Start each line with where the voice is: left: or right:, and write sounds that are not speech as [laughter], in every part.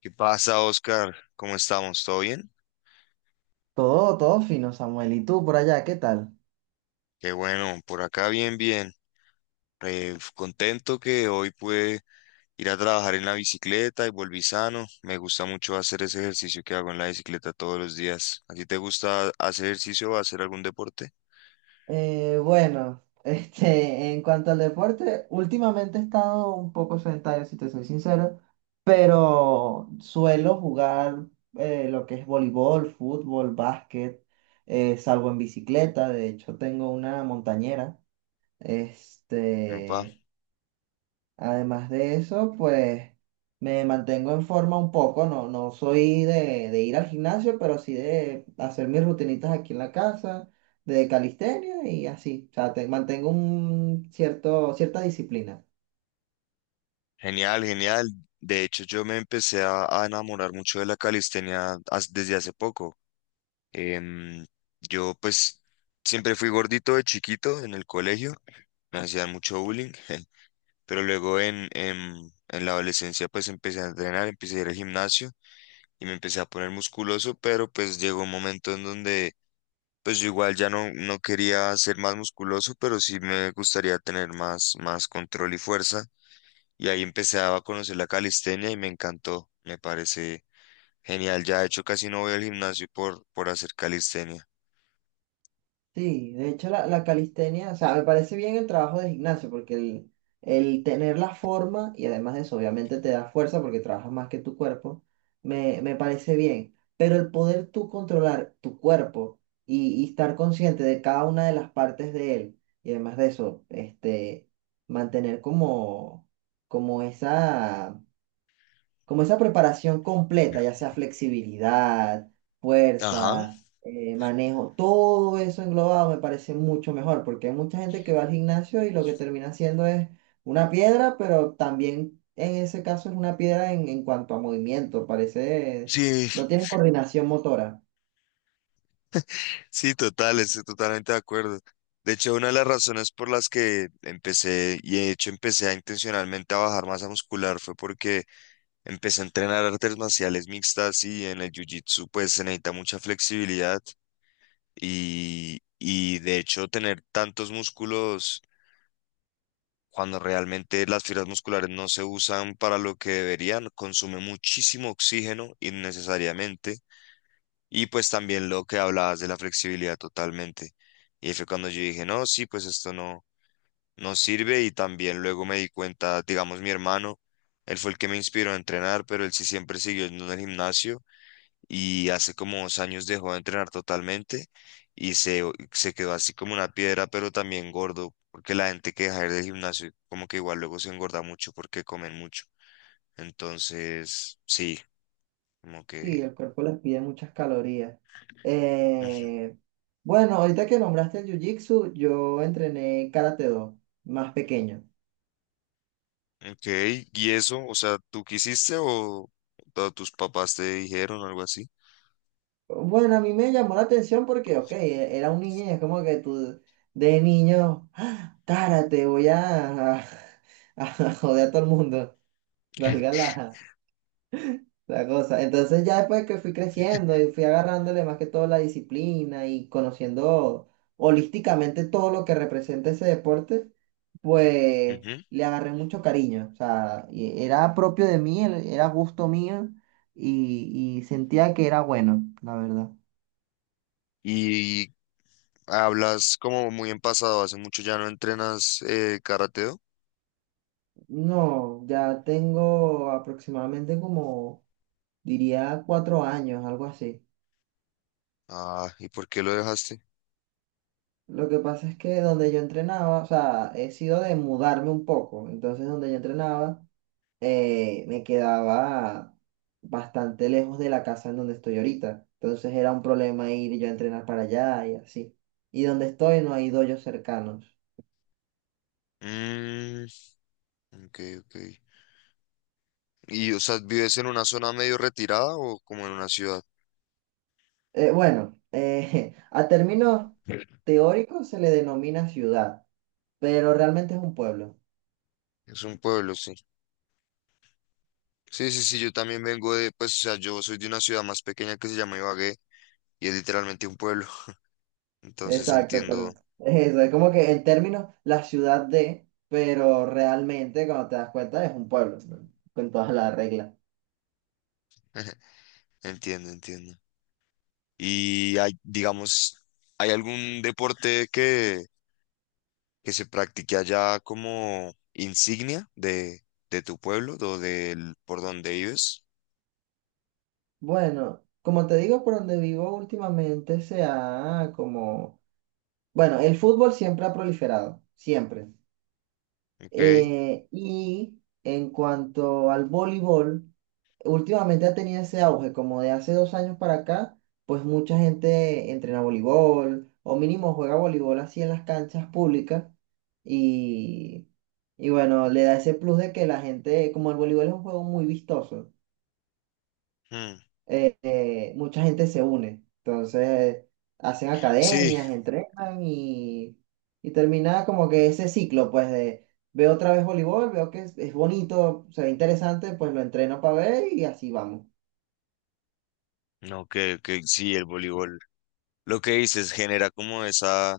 left: ¿Qué pasa, Oscar? ¿Cómo estamos? ¿Todo bien?
right: Todo, todo fino, Samuel. ¿Y tú por allá, qué tal?
left: Qué bueno, por acá bien, bien. Contento que hoy pude ir a trabajar en la bicicleta y volví sano. Me gusta mucho hacer ese ejercicio que hago en la bicicleta todos los días. ¿A ti te gusta hacer ejercicio o hacer algún deporte?
right: Bueno, [laughs] en cuanto al deporte, últimamente he estado un poco sedentario, si te soy sincero, pero suelo jugar lo que es voleibol, fútbol, básquet, salgo en bicicleta, de hecho tengo una montañera,
left: Opa,
right: este, además de eso, pues me mantengo en forma un poco, no soy de ir al gimnasio, pero sí de hacer mis rutinitas aquí en la casa, de calistenia y así. O sea, mantengo un cierta disciplina.
left: genial, genial. De hecho, yo me empecé a enamorar mucho de la calistenia desde hace poco. Em, yo pues siempre fui gordito de chiquito en el colegio. Me hacían mucho bullying, [laughs] pero luego en la adolescencia pues empecé a entrenar, empecé a ir al gimnasio y me empecé a poner musculoso, pero pues llegó un momento en donde pues yo igual ya no quería ser más musculoso, pero sí me gustaría tener más control y fuerza. Y ahí empecé a conocer la calistenia y me encantó, me parece genial. Ya de hecho casi no voy al gimnasio por hacer calistenia.
right: Sí, de hecho la calistenia, o sea, me parece bien el trabajo de gimnasio porque el tener la forma y además de eso obviamente te da fuerza porque trabajas más que tu cuerpo, me parece bien, pero el poder tú controlar tu cuerpo y estar consciente de cada una de las partes de él y además de eso, mantener como, como esa como esa preparación completa, ya sea flexibilidad,
left: Ajá.
right: fuerza, manejo, todo eso englobado me parece mucho mejor, porque hay mucha gente que va al gimnasio y lo que termina haciendo es una piedra, pero también en ese caso es una piedra en cuanto a movimiento, parece,
left: Sí.
right: no tiene coordinación motora.
left: Sí, total, estoy totalmente de acuerdo. De hecho, una de las razones por las que empecé, y de hecho empecé a intencionalmente a bajar masa muscular, fue porque empecé a entrenar artes marciales mixtas y en el jiu-jitsu pues se necesita mucha flexibilidad y de hecho tener tantos músculos cuando realmente las fibras musculares no se usan para lo que deberían, consume muchísimo oxígeno innecesariamente y pues también lo que hablabas de la flexibilidad totalmente. Y ahí fue cuando yo dije, no, sí, pues esto no sirve. Y también luego me di cuenta, digamos, mi hermano, él fue el que me inspiró a entrenar, pero él sí siempre siguió en el gimnasio y hace como 2 años dejó de entrenar totalmente y se, se quedó así como una piedra, pero también gordo, porque la gente que deja de ir del gimnasio como que igual luego se engorda mucho porque comen mucho. Entonces, sí, como
right: Sí,
left: que...
right: el cuerpo les pide muchas calorías.
left: Ujú.
right: Eh, bueno, ahorita que nombraste el Jiu-Jitsu, yo entrené Karate Do, más pequeño.
left: Ok, ¿y eso? O sea, ¿tú quisiste o tus papás te dijeron algo así?
right: Bueno, a mí me llamó la atención porque, ok, era un niño y es como que tú de niño, ¡ah! Cara, te voy a [laughs] joder a todo el mundo, valga
left: [laughs]
right: la cosa. Entonces ya después que fui creciendo y fui agarrándole más que todo la disciplina y conociendo holísticamente todo lo que representa ese deporte, pues
left: Ujú.
right: le agarré mucho cariño. O sea, y era propio de mí, era gusto mío y sentía que era bueno, la verdad.
left: Y hablas como muy en pasado, hace mucho ya no entrenas karateo.
right: No, ya tengo aproximadamente como, diría, 4 años, algo así.
left: Ah, ¿y por qué lo dejaste?
right: Lo que pasa es que donde yo entrenaba, o sea, he sido de mudarme un poco. Entonces, donde yo entrenaba, me quedaba bastante lejos de la casa en donde estoy ahorita. Entonces, era un problema ir yo a entrenar para allá y así. Y donde estoy no hay doyos cercanos.
left: Mm, ok, ok. ¿Y, o sea, vives en una zona medio retirada o como en una ciudad?
right: Bueno, [laughs] a términos teóricos se le denomina ciudad, pero realmente es un pueblo.
left: Es un pueblo, sí. Sí, sí, sí, yo también vengo de, pues, o sea, yo soy de una ciudad más pequeña que se llama Ibagué y es literalmente un pueblo. Entonces
right: Exacto, pero
left: entiendo,
right: es eso, es como que en términos la ciudad de, pero realmente cuando te das cuenta es un pueblo, ¿no? Con todas las reglas.
left: [laughs] entiendo, entiendo. Y hay, digamos, ¿hay algún deporte que se practique allá como insignia de tu pueblo o del por donde vives?
right: Bueno, como te digo, por donde vivo últimamente se ha como, bueno, el fútbol siempre ha proliferado, siempre.
left: Ok.
right: Y en cuanto al voleibol, últimamente ha tenido ese auge, como de hace 2 años para acá, pues mucha gente entrena voleibol o mínimo juega voleibol así en las canchas públicas y, y bueno, le da ese plus de que la gente, como el voleibol es un juego muy vistoso,
left: Hmm.
right: mucha gente se une, entonces hacen
left: Sí,
right: academias, entrenan y termina como que ese ciclo, pues de... Veo otra vez voleibol, veo que es bonito, se ve interesante, pues lo entreno para ver y así vamos.
left: no, que sí, el voleibol. Lo que dices genera como esa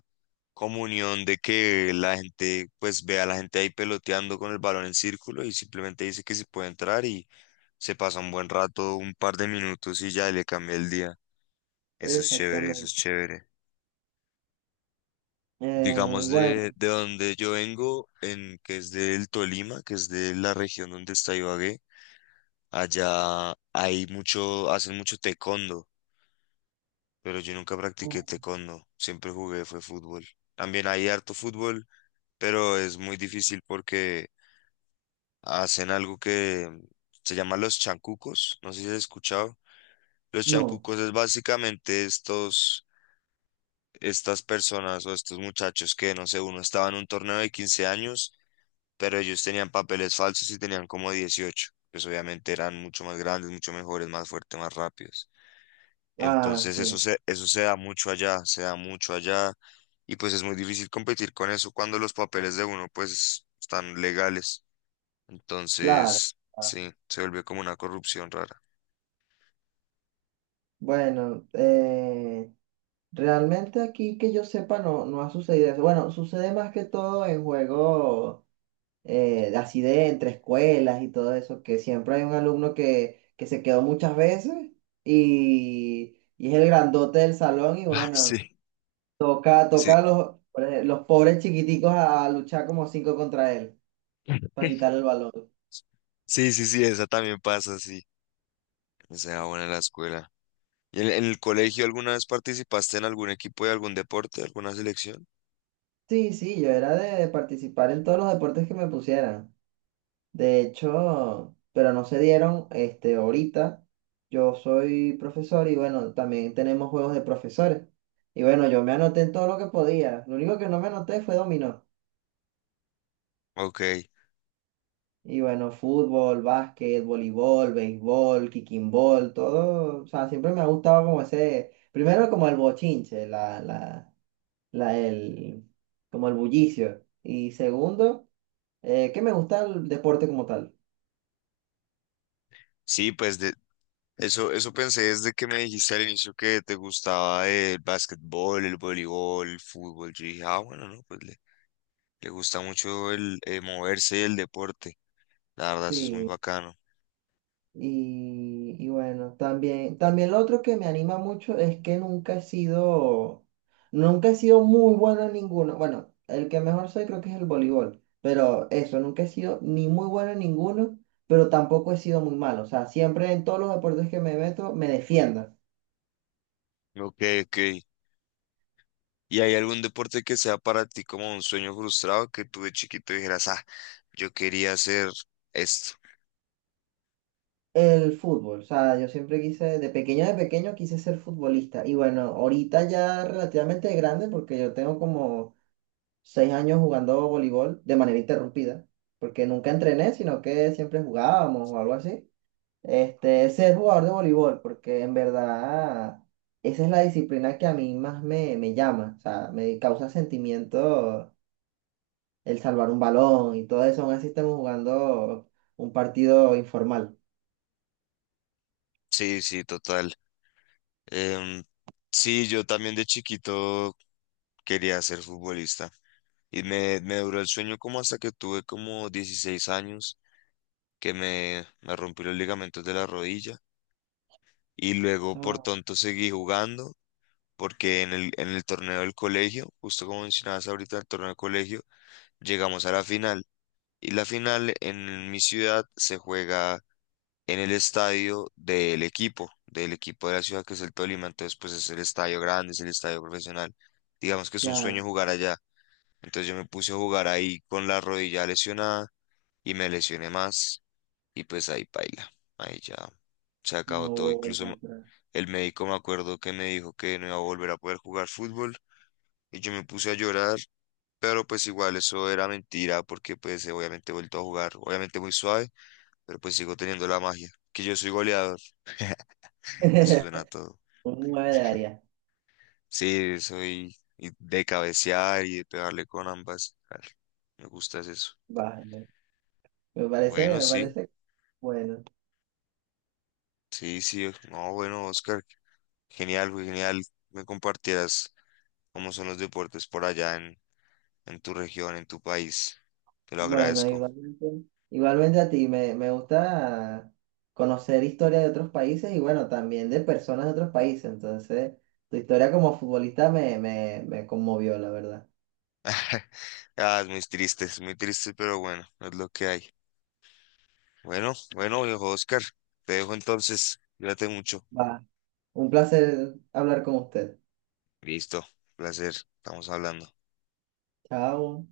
left: comunión de que la gente, pues ve a la gente ahí peloteando con el balón en círculo y simplemente dice que se puede entrar y se pasa un buen rato, un par de minutos y ya le cambia el día. Eso es chévere, eso es
right: Exactamente.
left: chévere.
right: Eh,
left: Digamos,
right: bueno,
left: de donde yo vengo, que es del Tolima, que es de la región donde está Ibagué, allá hay mucho, hacen mucho taekwondo, pero yo nunca practiqué taekwondo, siempre jugué, fue fútbol. También hay harto fútbol, pero es muy difícil porque hacen algo que se llama los chancucos, no sé si has escuchado. Los
right: no.
left: chancucos es básicamente estas personas o estos muchachos que, no sé, uno estaba en un torneo de 15 años pero ellos tenían papeles falsos y tenían como 18, pues obviamente eran mucho más grandes, mucho mejores, más fuertes, más rápidos.
right: Ah,
left: Entonces
right: sí,
left: eso se da mucho allá, se da mucho allá y pues es muy difícil competir con eso cuando los papeles de uno pues están legales.
right: claro.
left: Entonces,
right: Ah,
left: sí, se vuelve como una corrupción rara.
right: bueno, realmente aquí que yo sepa no ha sucedido eso. Bueno, sucede más que todo en juegos de así de entre escuelas y todo eso, que siempre hay un alumno que se quedó muchas veces y es el grandote del salón y
left: Ah,
right: bueno, toca,
left: Sí,
right: toca a los pobres chiquiticos a luchar como cinco contra él para quitarle el balón.
left: sí, esa también pasa, sí. Se da buena en la escuela. ¿Y en el colegio alguna vez participaste en algún equipo de algún deporte, alguna selección?
right: Sí, sí, yo era de participar en todos los deportes que me pusieran. De hecho, pero no se dieron, ahorita yo soy profesor y bueno, también tenemos juegos de profesores. Y bueno, yo me anoté en todo lo que podía. Lo único que no me anoté fue dominó.
left: Ok,
right: Y bueno, fútbol, básquet, voleibol, béisbol, kicking ball, todo. O sea, siempre me ha gustado como ese, primero como el bochinche, la, el, como el bullicio. Y segundo... que me gusta el deporte como tal.
left: sí, pues eso pensé desde que me dijiste al inicio que te gustaba el básquetbol, el voleibol, el fútbol. Yo dije, ah, bueno, no, pues le gusta mucho el moverse y el deporte. La verdad, eso es muy
right: Sí,
left: bacano.
right: y, y bueno, también, también lo otro que me anima mucho es que nunca he sido muy bueno en ninguno. Bueno, el que mejor soy creo que es el voleibol, pero eso, nunca he sido ni muy bueno en ninguno, pero tampoco he sido muy malo. O sea, siempre en todos los deportes que me meto me defiendo.
left: Ok, ok. ¿Y hay algún deporte que sea para ti como un sueño frustrado que tú de chiquito dijeras, ah, yo quería hacer esto?
right: El fútbol, o sea, yo siempre quise, de pequeño quise ser futbolista. Y bueno, ahorita ya relativamente grande, porque yo tengo como 6 años jugando voleibol de manera interrumpida, porque nunca entrené, sino que siempre jugábamos o algo así. Ser jugador de voleibol, porque en verdad esa es la disciplina que a mí más me llama, o sea, me causa sentimiento el salvar un balón y todo eso, aún así estamos jugando un partido informal.
left: Sí, sí, total. Em, sí, yo también de chiquito quería ser futbolista. Y me duró el sueño como hasta que tuve como 16 años que me rompí los ligamentos de la rodilla y luego por
right: Ah,
left: tonto seguí jugando porque en el torneo del colegio, justo como mencionabas ahorita, el torneo del colegio, llegamos a la final y la final en mi ciudad se juega en el estadio del equipo de la ciudad que es el Tolima, entonces pues es el estadio grande, es el estadio profesional, digamos que es un sueño
right: claro,
left: jugar allá, entonces yo me puse a jugar ahí con la rodilla lesionada y me lesioné más. Y pues ahí paila, ahí ya se
right: no
left: acabó todo.
right: hubo
left: Incluso
right: vuelta
left: me-
right: atrás.
left: el médico me acuerdo que me dijo que no iba a volver a poder jugar fútbol y yo me puse a llorar, pero pues igual eso era mentira porque pues obviamente he vuelto a jugar, obviamente muy suave, pero pues sigo teniendo la magia, que yo soy goleador, eso suena
right: [laughs]
left: a todo.
right: Un 9 de área,
left: Sí, soy y de cabecear y de pegarle con ambas, claro, me gusta es eso.
right: vale.
left: Bueno,
right: Me
left: sí,
right: parece bueno.
left: sí, sí, no, bueno, Oscar, genial, güey, genial, me compartieras cómo son los deportes por allá en tu región, en tu país. Te lo
right: Bueno,
left: agradezco.
right: igualmente, igualmente a ti, me gusta conocer historia de otros países y bueno, también de personas de otros países. Entonces, tu historia como futbolista me conmovió, la verdad.
left: [laughs] Ah, es muy triste, pero bueno, es lo que hay. Bueno, bueno, viejo Oscar, te dejo entonces. Cuídate mucho.
right: Va, un placer hablar con usted.
left: Listo, placer, estamos hablando.
right: Chao.